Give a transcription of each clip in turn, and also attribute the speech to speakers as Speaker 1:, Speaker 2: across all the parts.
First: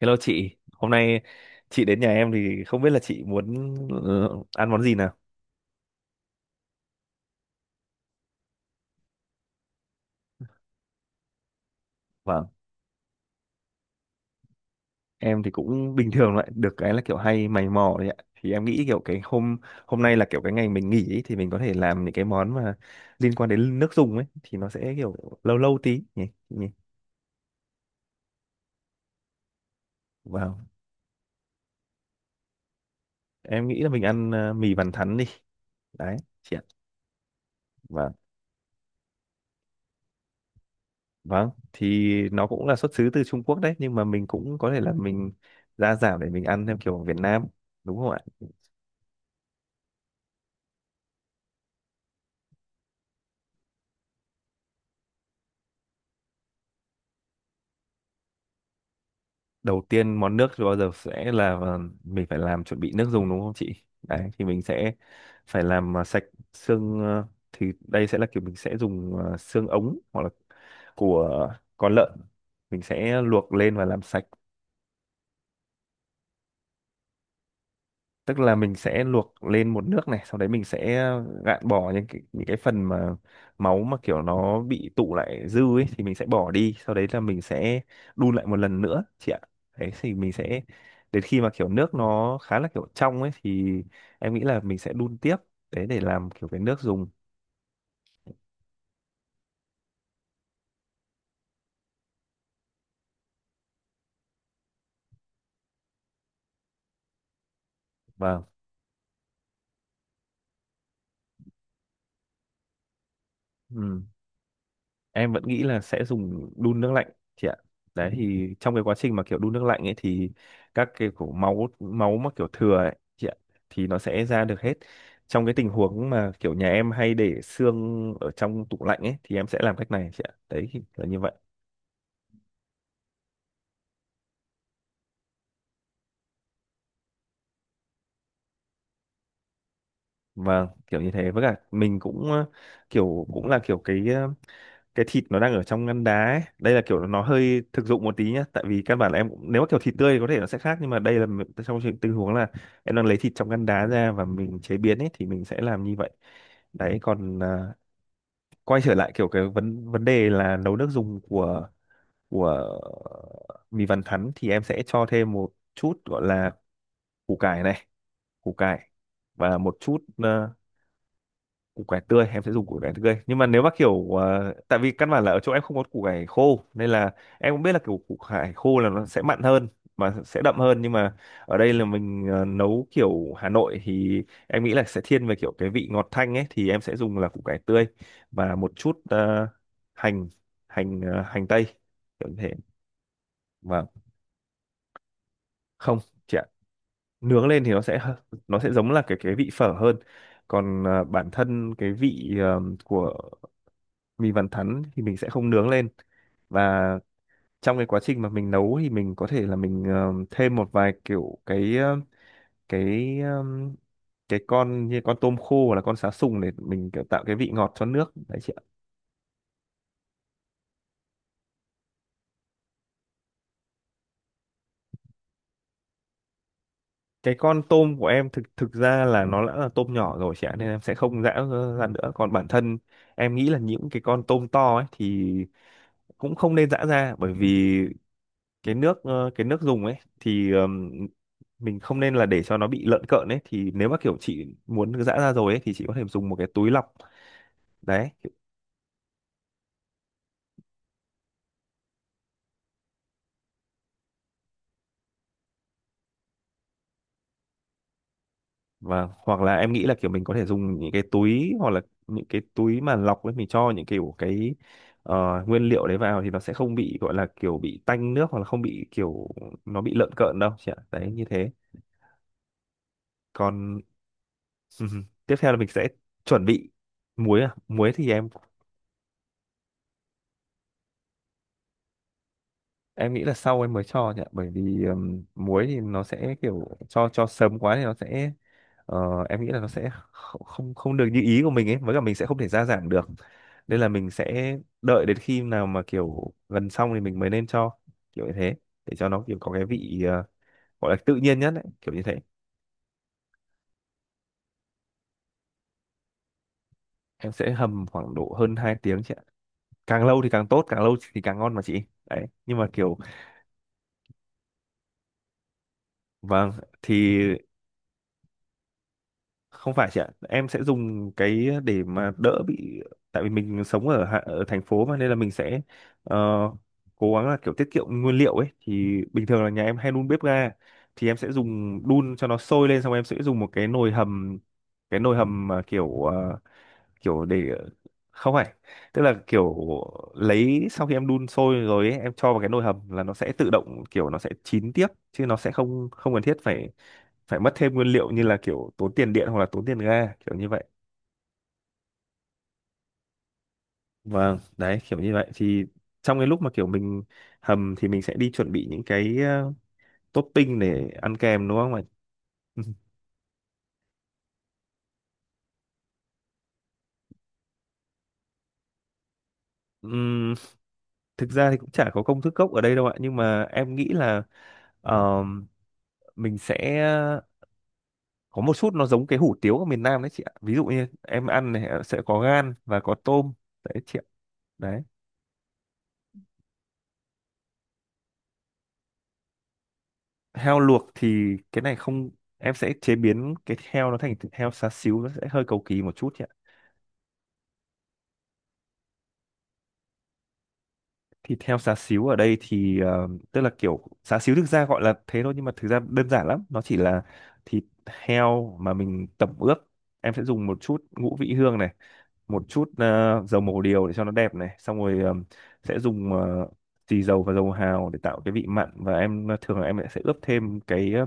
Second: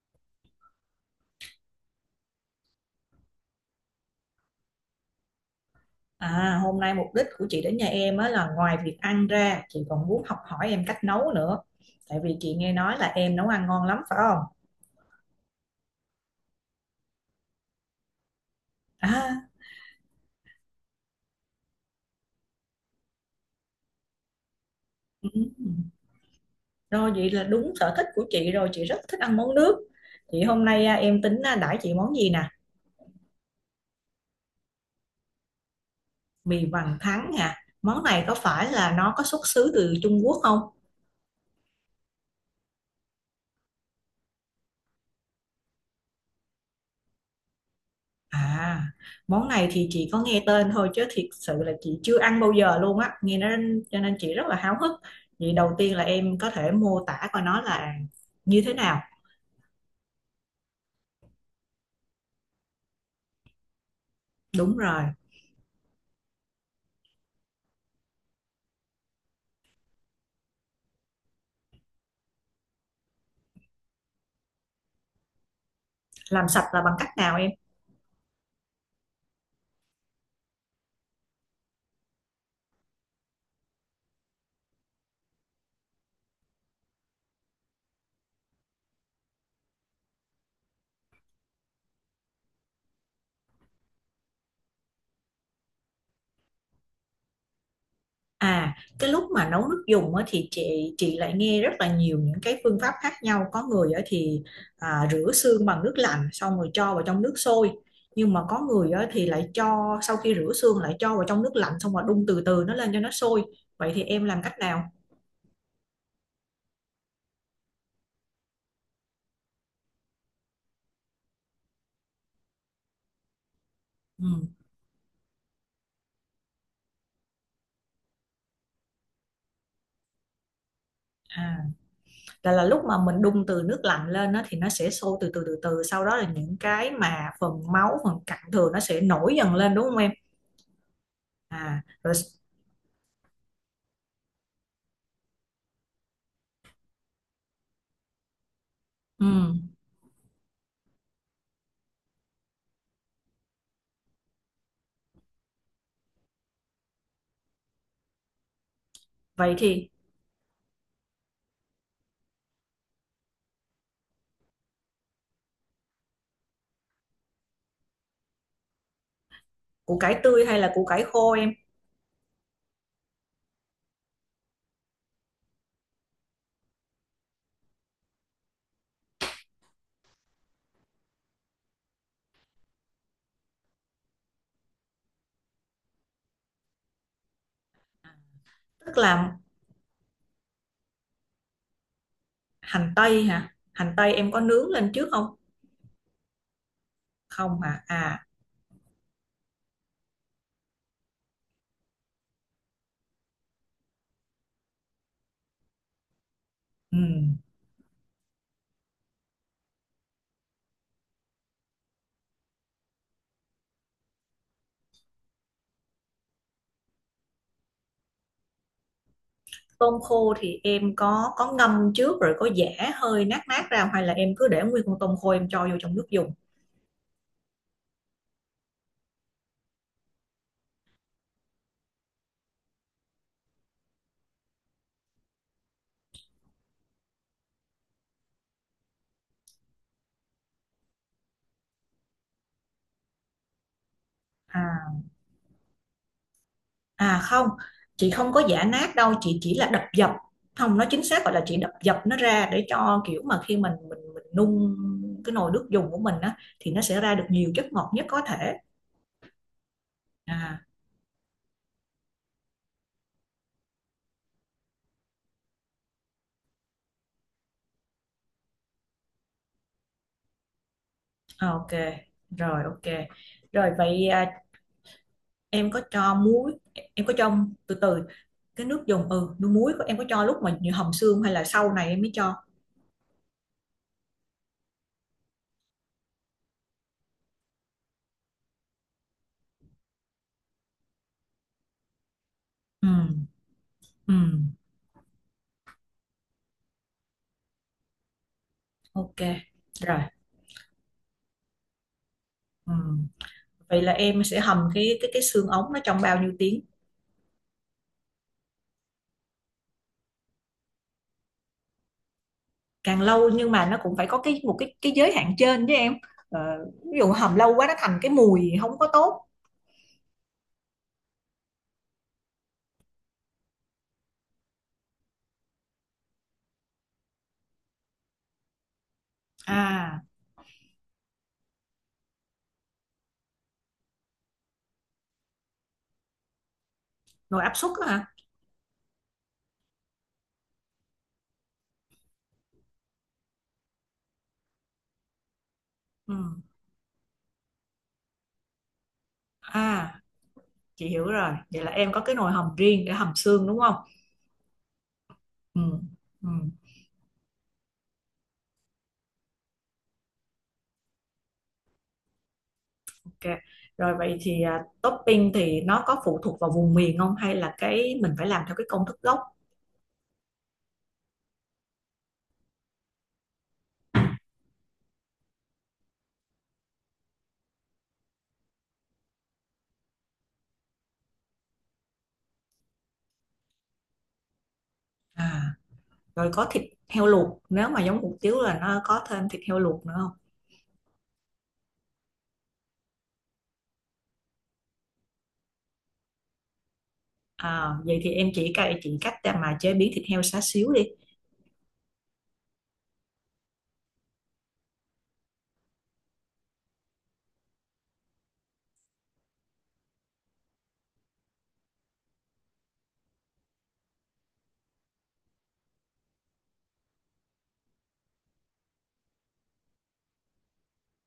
Speaker 1: Hello chị, hôm nay chị đến nhà em thì không biết là chị muốn ăn món gì nào?
Speaker 2: À, hôm nay mục đích của chị đến nhà em á là ngoài việc ăn ra, chị còn muốn học hỏi em cách nấu nữa. Tại vì
Speaker 1: Vâng,
Speaker 2: chị nghe nói là em nấu ăn ngon lắm phải không?
Speaker 1: em thì cũng bình thường lại được cái là kiểu hay mày mò đấy ạ. Thì em nghĩ kiểu cái
Speaker 2: À,
Speaker 1: hôm hôm nay là kiểu cái ngày mình nghỉ ấy, thì mình có thể làm những cái món mà liên quan đến nước dùng ấy thì nó sẽ kiểu
Speaker 2: ừ.
Speaker 1: lâu lâu tí nhỉ. nhỉ.
Speaker 2: Rồi vậy là đúng sở thích của chị rồi, chị rất thích ăn món nước. Thì hôm
Speaker 1: Vâng,
Speaker 2: nay em tính đãi chị món gì nè?
Speaker 1: em nghĩ là mình ăn mì bàn thắn đi. Đấy, chị ạ.
Speaker 2: Mì vằn thắng nè. Món
Speaker 1: Vâng,
Speaker 2: này có phải là nó có xuất xứ từ Trung Quốc không?
Speaker 1: vâng, thì nó cũng là xuất xứ từ Trung Quốc đấy nhưng mà mình cũng có thể là mình gia giảm để mình ăn theo kiểu Việt Nam đúng không ạ?
Speaker 2: À, món này thì chị có nghe tên thôi chứ thiệt sự là chị chưa ăn bao giờ luôn á, nghe nó cho nên chị rất là háo hức. Vậy đầu tiên là em có thể mô tả coi nó là như thế nào?
Speaker 1: Đầu tiên món nước thì bao giờ sẽ là mình phải làm chuẩn bị nước dùng đúng không chị, đấy thì mình
Speaker 2: Đúng
Speaker 1: sẽ
Speaker 2: rồi,
Speaker 1: phải làm sạch xương thì đây sẽ là kiểu mình sẽ dùng xương ống hoặc là của con lợn, mình sẽ luộc lên và làm sạch.
Speaker 2: làm sạch là bằng cách nào em?
Speaker 1: Tức là mình sẽ luộc lên một nước này, sau đấy mình sẽ gạn bỏ những cái phần mà máu mà kiểu nó bị tụ lại dư ấy thì mình sẽ bỏ đi, sau đấy là mình sẽ đun lại một lần nữa chị ạ. Đấy thì mình sẽ đến khi mà kiểu nước nó khá là kiểu trong ấy thì em nghĩ là mình sẽ đun tiếp đấy để làm kiểu cái nước dùng.
Speaker 2: À, cái lúc mà nấu nước dùng á thì chị lại nghe rất là nhiều những cái phương pháp khác nhau. Có người á thì rửa xương bằng nước lạnh xong rồi cho vào trong nước sôi. Nhưng mà
Speaker 1: Vâng.
Speaker 2: có người á thì lại cho sau khi rửa xương lại cho vào trong nước lạnh xong rồi đun từ từ nó lên cho nó sôi. Vậy
Speaker 1: Ừ.
Speaker 2: thì em làm cách nào?
Speaker 1: Em vẫn nghĩ là sẽ dùng đun nước lạnh chị ạ, đấy thì trong cái quá trình mà kiểu đun nước lạnh ấy thì các cái kiểu máu máu mà kiểu thừa ấy chị ạ thì nó sẽ
Speaker 2: Ừ.
Speaker 1: ra được hết. Trong cái tình huống mà kiểu nhà em hay để xương ở trong tủ lạnh ấy thì em sẽ làm cách này chị ạ, đấy thì là như vậy.
Speaker 2: À, là lúc mà mình đun từ nước lạnh lên á, thì nó sẽ sôi từ từ từ từ sau đó là những cái mà phần máu phần cặn thừa nó sẽ nổi dần lên đúng không em?
Speaker 1: Vâng, kiểu như thế, với cả
Speaker 2: à
Speaker 1: mình
Speaker 2: rồi
Speaker 1: cũng
Speaker 2: s-
Speaker 1: kiểu cũng là kiểu cái cái thịt nó đang ở trong ngăn đá ấy. Đây là kiểu nó hơi thực dụng một tí nhá, tại vì căn bản là
Speaker 2: ừ.
Speaker 1: nếu mà kiểu thịt tươi thì có thể nó sẽ khác, nhưng mà đây là m- trong trường- tình huống là em đang lấy thịt trong ngăn đá ra và mình chế biến ấy thì mình sẽ làm như vậy. Đấy còn à, quay trở lại kiểu cái
Speaker 2: Vậy thì
Speaker 1: vấn vấn đề là nấu nước dùng của mì vằn thắn thì em sẽ cho thêm một chút gọi là củ cải này, củ cải và một chút
Speaker 2: củ cải tươi hay là củ cải khô em?
Speaker 1: củ cải tươi. Em sẽ dùng củ cải tươi nhưng mà nếu mà kiểu tại vì căn bản là ở chỗ em không có củ cải khô nên là em cũng biết là kiểu củ cải khô là nó sẽ mặn hơn mà sẽ đậm hơn, nhưng mà ở đây là mình nấu kiểu Hà Nội thì em nghĩ là sẽ thiên về kiểu cái vị ngọt thanh ấy thì em sẽ dùng là củ cải tươi. Và một
Speaker 2: Tức
Speaker 1: chút
Speaker 2: là
Speaker 1: hành hành ờ, hành tây, kiểu như thế.
Speaker 2: hành tây hả,
Speaker 1: Và
Speaker 2: hành tây em có nướng lên trước không?
Speaker 1: không chị ạ, nướng
Speaker 2: Không
Speaker 1: lên thì
Speaker 2: hả?
Speaker 1: nó sẽ
Speaker 2: À,
Speaker 1: nó sẽ giống là cái vị phở hơn. Còn à, bản thân cái vị à, của mình vẫn thắn thì mình sẽ không nướng lên. Và
Speaker 2: ừ.
Speaker 1: trong cái quá trình mà mình nấu thì mình có thể là mình thêm một vài kiểu cái ờ, cái con như con tôm khô hoặc là con sá sùng để mình kiểu tạo cái vị ngọt cho nước đấy chị ạ.
Speaker 2: Tôm khô thì em có ngâm trước rồi có giã hơi nát nát ra không? Hay là em cứ để nguyên con tôm khô em cho vô trong nước dùng?
Speaker 1: Cái con tôm của em thực thực ra là nó đã là tôm nhỏ rồi chị ạ nên em sẽ không giã ra nữa. Còn bản thân em nghĩ là những cái con tôm to ấy thì cũng không nên giã ra, bởi vì cái nước dùng ấy thì mình không nên là để cho nó bị lợn cợn ấy. Thì nếu mà kiểu chị
Speaker 2: À,
Speaker 1: muốn giã ra rồi ấy thì chị có thể dùng một cái túi lọc
Speaker 2: À không,
Speaker 1: đấy.
Speaker 2: chị không có giã nát đâu, chị chỉ là đập dập. Không, nó chính xác gọi là chị đập dập nó ra để cho kiểu mà khi mình nung cái nồi nước dùng của mình á thì nó sẽ ra được nhiều chất ngọt nhất có thể.
Speaker 1: Và hoặc là em nghĩ là kiểu mình có thể
Speaker 2: À,
Speaker 1: dùng những cái túi, hoặc là những cái túi mà lọc ấy, mình cho những kiểu cái ờ, nguyên liệu đấy vào thì nó sẽ không bị gọi là kiểu bị tanh nước hoặc là không bị kiểu nó bị lợn cợn đâu chị ạ, đấy như
Speaker 2: à,
Speaker 1: thế.
Speaker 2: ok. Rồi ok. Rồi
Speaker 1: Còn
Speaker 2: vậy à,
Speaker 1: tiếp theo là mình
Speaker 2: em có
Speaker 1: sẽ
Speaker 2: cho
Speaker 1: chuẩn
Speaker 2: muối,
Speaker 1: bị
Speaker 2: em có cho
Speaker 1: muối. À,
Speaker 2: từ
Speaker 1: muối
Speaker 2: từ
Speaker 1: thì em
Speaker 2: cái nước dùng ừ, nước muối của em có cho lúc mà như hầm xương hay là sau này em mới cho.
Speaker 1: em nghĩ là sau em mới cho nhỉ, bởi vì muối thì nó sẽ kiểu cho sớm quá thì nó sẽ em nghĩ là nó sẽ kh- không không được như ý của mình ấy, với cả mình sẽ không thể gia
Speaker 2: Ừ,
Speaker 1: giảm được, nên là mình
Speaker 2: ừ,
Speaker 1: sẽ đợi đến khi nào mà kiểu gần xong thì mình mới nên cho, kiểu như thế, để cho
Speaker 2: ok.
Speaker 1: nó kiểu có cái
Speaker 2: Rồi.
Speaker 1: vị gọi là tự nhiên nhất ấy, kiểu như thế.
Speaker 2: Ừ. Vậy là em sẽ hầm cái xương ống nó trong bao nhiêu tiếng?
Speaker 1: Em sẽ hầm khoảng độ hơn 2 tiếng chị ạ, càng lâu thì càng tốt, càng lâu thì càng ngon mà chị. Đấy nhưng mà kiểu
Speaker 2: Càng lâu nhưng mà nó cũng phải có cái một cái giới hạn trên chứ em. Ờ,
Speaker 1: vâng
Speaker 2: ví dụ
Speaker 1: thì
Speaker 2: hầm lâu quá nó thành cái mùi không có tốt.
Speaker 1: không phải chị ạ, em sẽ dùng cái để mà đỡ bị, tại vì mình sống ở thành phố mà nên là mình sẽ ờ, cố gắng là kiểu tiết kiệm nguyên liệu ấy thì bình thường là nhà em hay
Speaker 2: À
Speaker 1: đun bếp ga, thì em sẽ dùng đun cho nó sôi lên, xong em sẽ dùng một cái nồi hầm, cái nồi hầm mà kiểu kiểu
Speaker 2: nồi
Speaker 1: để
Speaker 2: áp suất á hả?
Speaker 1: không phải, tức là kiểu lấy sau khi em đun sôi rồi ấy, em cho vào cái nồi hầm là nó sẽ tự động kiểu nó sẽ chín tiếp chứ nó sẽ không không
Speaker 2: Ừ.
Speaker 1: cần thiết phải phải mất thêm nguyên liệu như là kiểu tốn tiền điện hoặc là tốn tiền
Speaker 2: À,
Speaker 1: ga kiểu như vậy.
Speaker 2: chị hiểu rồi, vậy là em có cái nồi hầm riêng để hầm xương đúng không?
Speaker 1: Vâng, đấy kiểu như vậy
Speaker 2: Ừ.
Speaker 1: thì trong cái
Speaker 2: Ừ.
Speaker 1: lúc mà kiểu mình hầm thì mình sẽ đi chuẩn bị những cái topping để ăn kèm đúng không ạ?
Speaker 2: Ok, rồi vậy thì à, topping thì nó có phụ thuộc vào vùng miền không hay là cái mình phải làm theo cái công thức gốc?
Speaker 1: Ừm, thực ra thì cũng chả có công thức gốc ở đây đâu ạ, nhưng mà em nghĩ là ờm, mình sẽ có một chút nó giống cái hủ tiếu ở miền Nam đấy chị ạ, ví dụ như em ăn này sẽ có gan và có tôm, đấy chị ạ, đấy.
Speaker 2: À rồi có thịt heo luộc, nếu mà giống hủ tiếu là nó có thêm thịt heo luộc nữa không?
Speaker 1: Heo luộc thì cái này không, em sẽ chế biến cái heo nó thành thịt heo xá xíu, nó sẽ hơi cầu kỳ một chút nhỉ.
Speaker 2: À, vậy thì em chỉ cậy chị cách để mà chế biến thịt heo xá xíu đi.
Speaker 1: Thịt heo xá xíu ở đây thì tức là kiểu xá xíu thực ra gọi là thế thôi, nhưng mà thực ra đơn giản lắm, nó chỉ là thịt heo mà mình tẩm ướp. Em sẽ dùng một chút ngũ vị hương này, một chút dầu màu điều để cho nó đẹp này, xong rồi sẽ dùng xì dầu và dầu hào để tạo cái vị mặn, và em thường là em sẽ ướp thêm cái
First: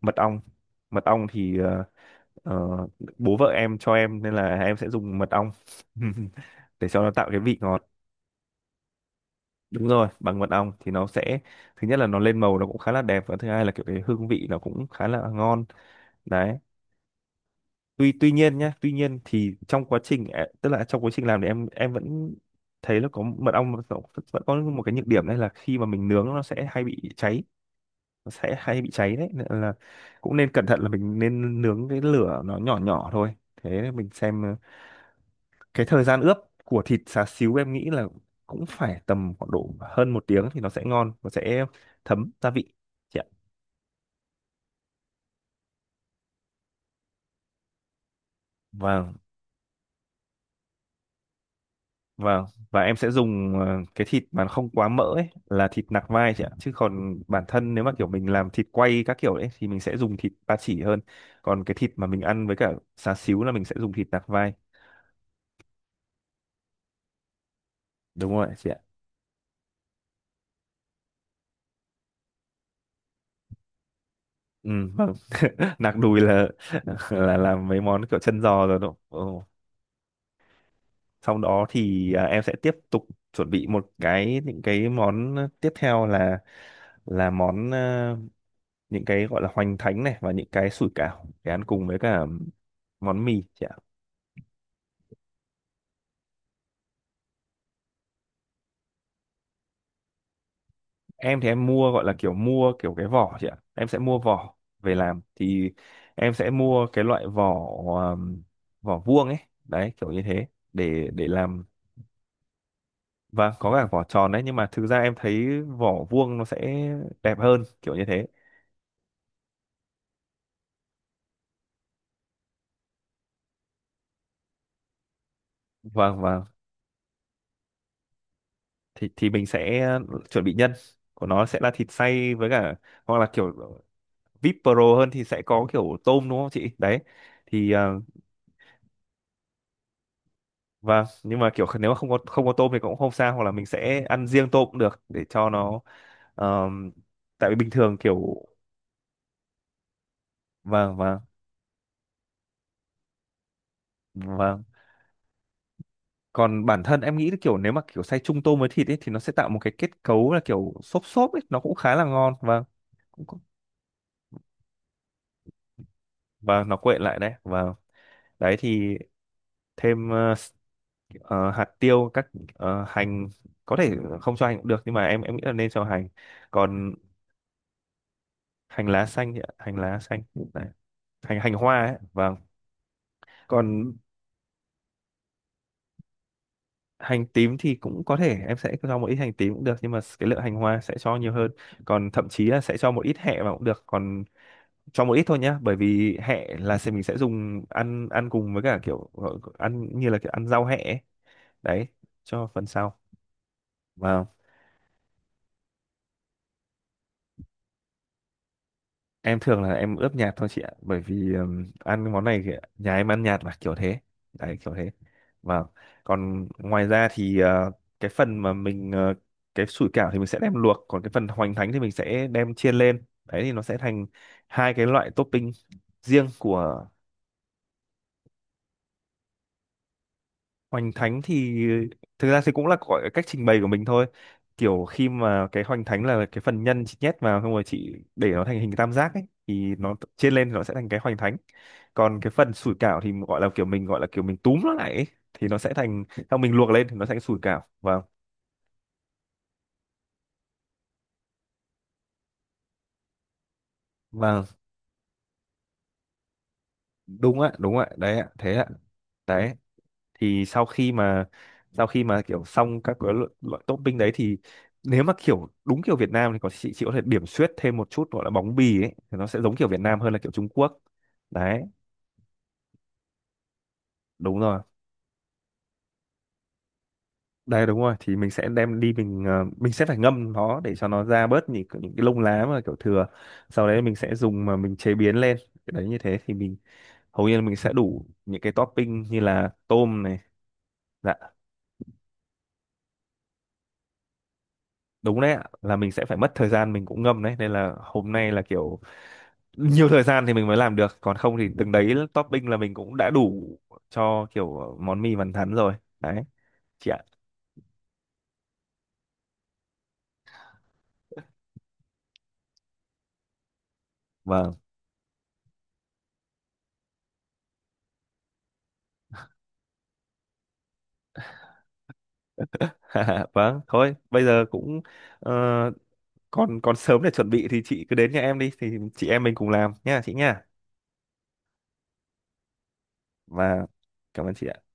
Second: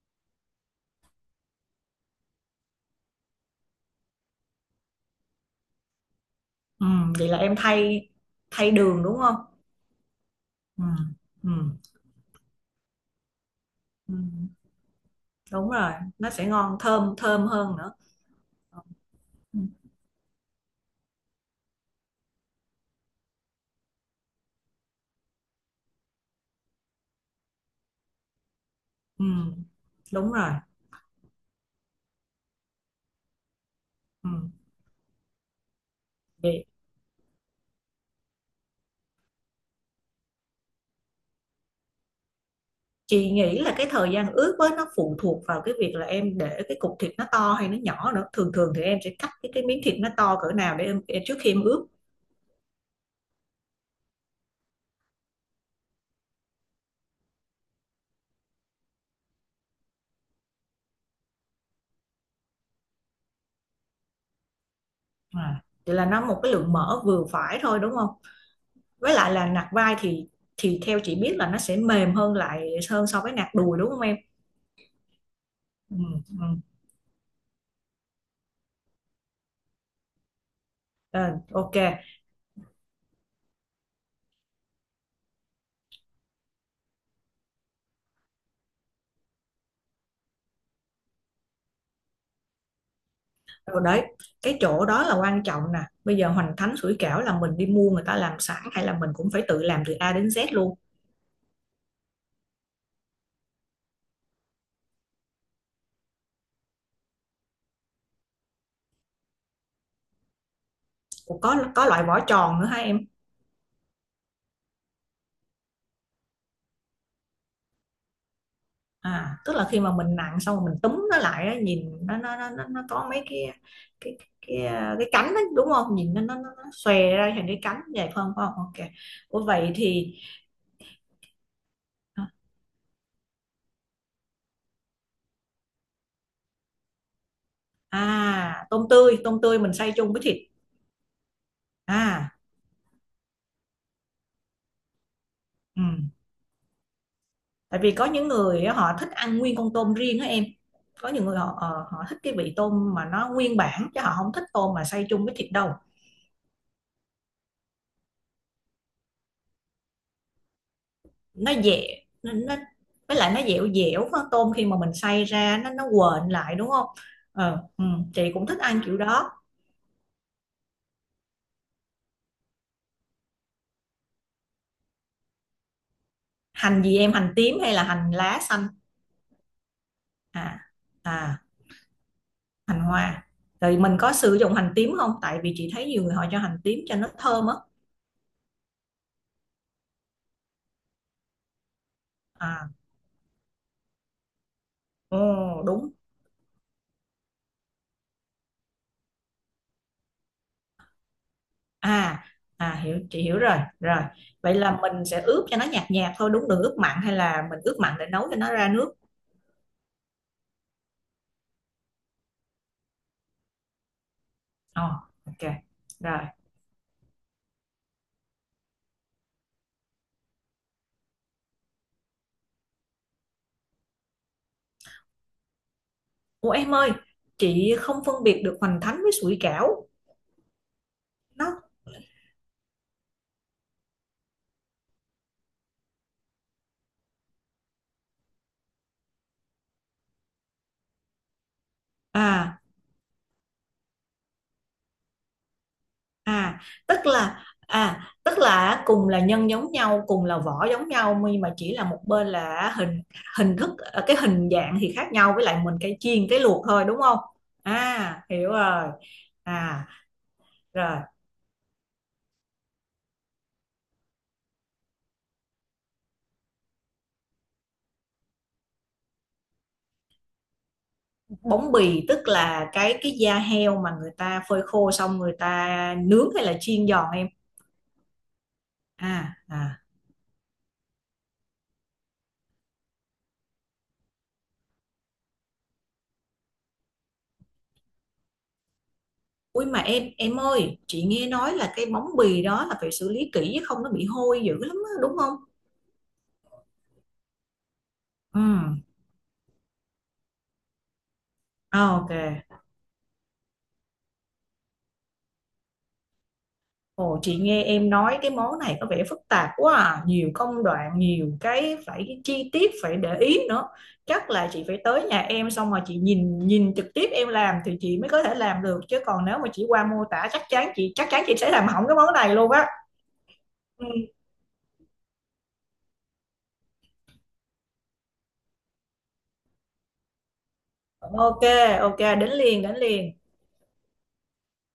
Speaker 1: mật ong. Mật ong thì Ờ, bố vợ em cho em nên là em sẽ dùng mật ong
Speaker 2: Ừ,
Speaker 1: để cho nó tạo
Speaker 2: vậy là
Speaker 1: cái
Speaker 2: em
Speaker 1: vị ngọt.
Speaker 2: thay thay đường đúng không?
Speaker 1: Đúng rồi, bằng mật ong
Speaker 2: Ừ,
Speaker 1: thì nó sẽ,
Speaker 2: ừ,
Speaker 1: thứ nhất là nó lên màu nó cũng khá là đẹp, và thứ hai là kiểu cái
Speaker 2: ừ,
Speaker 1: hương vị nó cũng khá là ngon.
Speaker 2: đúng rồi, nó sẽ
Speaker 1: Đấy,
Speaker 2: ngon thơm thơm hơn nữa.
Speaker 1: tuy tuy nhiên nhá tuy nhiên thì
Speaker 2: Ừ,
Speaker 1: trong quá trình à, tức là trong quá trình làm thì em vẫn thấy là có mật ong nó vẫn có một cái nhược điểm, đấy là khi mà mình nướng nó sẽ hay bị cháy, nó sẽ hay bị cháy,
Speaker 2: ừ,
Speaker 1: đấy nên là
Speaker 2: đúng
Speaker 1: cũng
Speaker 2: rồi.
Speaker 1: nên cẩn thận là mình nên nướng cái lửa nó nhỏ nhỏ thôi. Thế mình
Speaker 2: Ừ.
Speaker 1: xem cái thời gian ướp
Speaker 2: Vậy
Speaker 1: của thịt xá xíu em nghĩ là cũng phải tầm khoảng độ hơn 1 tiếng thì nó sẽ ngon và sẽ thấm gia vị chị ạ.
Speaker 2: chị nghĩ là cái thời gian ướp với nó phụ thuộc vào cái việc là em để cái cục thịt nó to hay nó nhỏ nữa. Thường thường thì em
Speaker 1: và
Speaker 2: sẽ cắt cái miếng thịt nó to cỡ nào để em trước khi em ướp.
Speaker 1: và và em sẽ dùng cái thịt mà nó không quá mỡ ấy là thịt nạc vai chị ạ, chứ còn bản thân nếu mà kiểu mình làm thịt quay các kiểu đấy thì mình sẽ dùng thịt ba chỉ hơn, còn cái thịt mà mình ăn với cả xá xíu là mình sẽ dùng thịt nạc vai.
Speaker 2: À. Vậy là nó một cái lượng mỡ vừa phải thôi đúng không?
Speaker 1: Đúng rồi chị ạ.
Speaker 2: Với lại là nạc vai thì theo chị biết là nó sẽ mềm hơn lại hơn so với nạc đùi đúng không em?
Speaker 1: Ừ, vâng nạc
Speaker 2: Ừ,
Speaker 1: đùi
Speaker 2: ừ.
Speaker 1: là làm mấy món kiểu chân giò rồi đúng không? Ừ, sau
Speaker 2: Ờ,
Speaker 1: đó
Speaker 2: ok
Speaker 1: thì em sẽ tiếp tục chuẩn bị một cái những cái món tiếp theo là là món à, những cái gọi là hoành thánh này và những cái sủi cảo để ăn cùng với cả món mì chị ạ.
Speaker 2: rồi đấy, cái chỗ đó là quan trọng nè. Bây giờ hoành thánh sủi cảo là mình đi mua người ta làm sẵn hay là mình cũng phải tự làm từ A đến Z luôn?
Speaker 1: Em thì em mua, gọi là kiểu mua kiểu cái vỏ chị ạ, em sẽ mua vỏ về làm thì em sẽ mua cái loại vỏ, um, vỏ vuông ấy, đấy kiểu như thế, để
Speaker 2: Ủa,
Speaker 1: làm.
Speaker 2: có loại vỏ tròn nữa hả em?
Speaker 1: Và có cả vỏ tròn đấy, nhưng mà thực ra em thấy vỏ vuông nó sẽ đẹp hơn, kiểu như thế.
Speaker 2: À tức là khi mà mình nặn xong rồi mình túm nó lại á, nhìn nó có mấy cái cái cái cái, cái cánh đó, đúng không, nhìn
Speaker 1: Vâng,
Speaker 2: nó nó
Speaker 1: và
Speaker 2: nó nó xòe ra thành cái cánh vậy phải không, phải không? Ok.
Speaker 1: thì
Speaker 2: Ủa
Speaker 1: mình
Speaker 2: vậy
Speaker 1: sẽ
Speaker 2: thì
Speaker 1: chuẩn bị nhân của nó sẽ là thịt xay với cả, hoặc là kiểu VIP Pro hơn thì sẽ có kiểu tôm, đúng không chị? Đấy thì
Speaker 2: à, tôm tươi, tôm tươi mình xay chung với thịt?
Speaker 1: vâng, nhưng mà kiểu nếu mà không có
Speaker 2: À,
Speaker 1: không có tôm thì cũng không sao, hoặc là mình sẽ ăn riêng tôm cũng được, để cho nó
Speaker 2: ừ.
Speaker 1: ờm, tại vì bình
Speaker 2: Tại vì
Speaker 1: thường
Speaker 2: có những
Speaker 1: kiểu,
Speaker 2: người họ thích ăn nguyên con tôm riêng đó em.
Speaker 1: vâng
Speaker 2: Có
Speaker 1: vâng
Speaker 2: những người họ họ thích cái vị tôm mà nó nguyên bản chứ họ không thích
Speaker 1: vâng.
Speaker 2: tôm mà xay chung với thịt đâu.
Speaker 1: Còn bản thân em nghĩ là kiểu nếu mà kiểu xay chung tôm với thịt ấy thì nó sẽ tạo một cái kết cấu là kiểu xốp xốp ấy, nó cũng khá là
Speaker 2: Nó,
Speaker 1: ngon.
Speaker 2: nó
Speaker 1: Vâng,
Speaker 2: với lại
Speaker 1: cũng-
Speaker 2: nó dẻo dẻo con tôm khi mà mình xay ra nó quện lại
Speaker 1: vâng,
Speaker 2: đúng
Speaker 1: nó
Speaker 2: không?
Speaker 1: quện lại đấy,
Speaker 2: Ờ
Speaker 1: vâng.
Speaker 2: ừ, chị cũng
Speaker 1: Đấy
Speaker 2: thích ăn kiểu
Speaker 1: thì
Speaker 2: đó.
Speaker 1: thêm hạt tiêu, các hành, có thể không cho hành cũng được, nhưng mà em nghĩ là nên cho hành.
Speaker 2: Hành
Speaker 1: Còn
Speaker 2: gì em, hành tím hay là hành lá xanh?
Speaker 1: hành lá xanh thì- hành lá xanh
Speaker 2: À,
Speaker 1: này, hành
Speaker 2: à,
Speaker 1: hành hoa ấy, vâng.
Speaker 2: hành hoa. Rồi
Speaker 1: Còn
Speaker 2: mình có sử dụng hành tím không, tại vì chị thấy nhiều người họ cho hành tím cho nó
Speaker 1: hành
Speaker 2: thơm á?
Speaker 1: tím thì cũng có thể em sẽ cho một ít hành tím cũng được, nhưng mà cái lượng hành hoa sẽ cho nhiều hơn. Còn thậm chí là
Speaker 2: À,
Speaker 1: sẽ cho một ít hẹ vào cũng được, còn cho một ít thôi nhá,
Speaker 2: ồ,
Speaker 1: bởi
Speaker 2: đúng.
Speaker 1: vì hẹ là sẽ mình sẽ dùng ăn, ăn cùng với cả kiểu gọi- ăn như là kiểu ăn rau hẹ ấy. Đấy,
Speaker 2: À,
Speaker 1: cho phần
Speaker 2: à,
Speaker 1: sau.
Speaker 2: hiểu, chị hiểu rồi, rồi
Speaker 1: Vâng,
Speaker 2: vậy là mình sẽ ướp cho nó nhạt nhạt thôi đúng, đừng ướp mặn, hay là mình ướp mặn để nấu cho nó ra nước?
Speaker 1: em thường là em ướp nhạt thôi chị ạ, bởi vì ăn món này thì nhà em ăn nhạt mà, kiểu thế, đấy kiểu
Speaker 2: Ồ,
Speaker 1: thế.
Speaker 2: ok.
Speaker 1: Và
Speaker 2: Rồi.
Speaker 1: còn ngoài ra thì cái phần mà mình cái sủi cảo thì mình sẽ đem luộc, còn cái phần hoành thánh thì mình sẽ đem chiên lên, đấy thì nó sẽ thành hai cái loại topping riêng
Speaker 2: Ủa em
Speaker 1: của.
Speaker 2: ơi, chị không phân biệt được hoành thánh với sủi cảo.
Speaker 1: Hoành thánh thì
Speaker 2: Nó
Speaker 1: thực ra thì cũng là gọi cách trình bày của mình thôi, kiểu khi mà cái hoành thánh là cái phần nhân chị nhét vào xong rồi chị để nó thành hình tam giác ấy thì nó chiên lên thì nó sẽ thành cái hoành thánh. Còn cái phần
Speaker 2: à,
Speaker 1: sủi cảo thì gọi là kiểu mình, gọi là kiểu mình túm nó lại ấy, thì nó sẽ thành, sau mình
Speaker 2: à
Speaker 1: luộc lên thì nó
Speaker 2: tức
Speaker 1: sẽ thành sủi
Speaker 2: là
Speaker 1: cảo, vâng.
Speaker 2: à, tức là cùng là nhân giống nhau, cùng là vỏ giống nhau, nhưng mà chỉ là một bên là hình hình thức cái
Speaker 1: Vâng,
Speaker 2: hình dạng thì khác nhau, với lại mình cái chiên cái luộc thôi đúng không?
Speaker 1: đúng ạ, đúng ạ, đấy
Speaker 2: À
Speaker 1: ạ,
Speaker 2: hiểu
Speaker 1: thế ạ.
Speaker 2: rồi.
Speaker 1: Đấy
Speaker 2: À
Speaker 1: thì sau khi
Speaker 2: rồi,
Speaker 1: mà, sau khi mà kiểu xong các cái loại topping đấy thì, nếu mà kiểu đúng kiểu Việt Nam thì có, chị có thể điểm xuyết thêm một chút, gọi là bóng bì ấy, thì nó sẽ giống kiểu Việt Nam hơn là kiểu Trung Quốc. Đấy,
Speaker 2: bóng bì tức là cái da heo mà người
Speaker 1: đúng
Speaker 2: ta
Speaker 1: rồi.
Speaker 2: phơi khô xong người ta nướng hay là chiên giòn em?
Speaker 1: Đây đúng rồi, thì mình sẽ đem đi mình
Speaker 2: À,
Speaker 1: mình
Speaker 2: à,
Speaker 1: sẽ phải ngâm nó để cho nó ra bớt những cái lông lá mà kiểu thừa. Sau đấy mình sẽ dùng mà mình chế biến lên. Đấy như thế thì mình hầu như là mình sẽ đủ những cái topping như là
Speaker 2: ui, mà
Speaker 1: tôm này.
Speaker 2: em ơi, chị
Speaker 1: Dạ,
Speaker 2: nghe nói là cái bóng bì đó là phải xử lý kỹ chứ không nó bị hôi dữ lắm á, đúng
Speaker 1: đúng đấy
Speaker 2: không?
Speaker 1: ạ, là mình sẽ phải mất thời gian, mình cũng ngâm đấy, nên là hôm nay
Speaker 2: Ừ.
Speaker 1: là kiểu nhiều thời gian thì mình mới làm được, còn không thì từng đấy
Speaker 2: À, ok.
Speaker 1: topping là mình cũng đã đủ cho kiểu món mì vằn thắn rồi. Đấy, chị ạ.
Speaker 2: Ồ, chị nghe em nói cái món này có vẻ phức tạp quá à. Nhiều công đoạn, nhiều cái phải chi tiết phải để ý nữa. Chắc là
Speaker 1: Vâng.
Speaker 2: chị phải tới nhà em xong rồi chị nhìn nhìn trực tiếp em làm thì chị mới có thể làm được chứ còn nếu mà chỉ qua mô tả chắc chắn chị, chắc chắn chị sẽ làm hỏng cái món này luôn á.
Speaker 1: Vâng,
Speaker 2: Ừ.
Speaker 1: thôi, bây giờ cũng ờ, còn còn sớm để chuẩn bị, thì chị cứ đến nhà em đi thì chị em mình cùng làm nha chị nha.
Speaker 2: Ok, ok, đến liền, đến liền.
Speaker 1: Và cảm ơn chị ạ.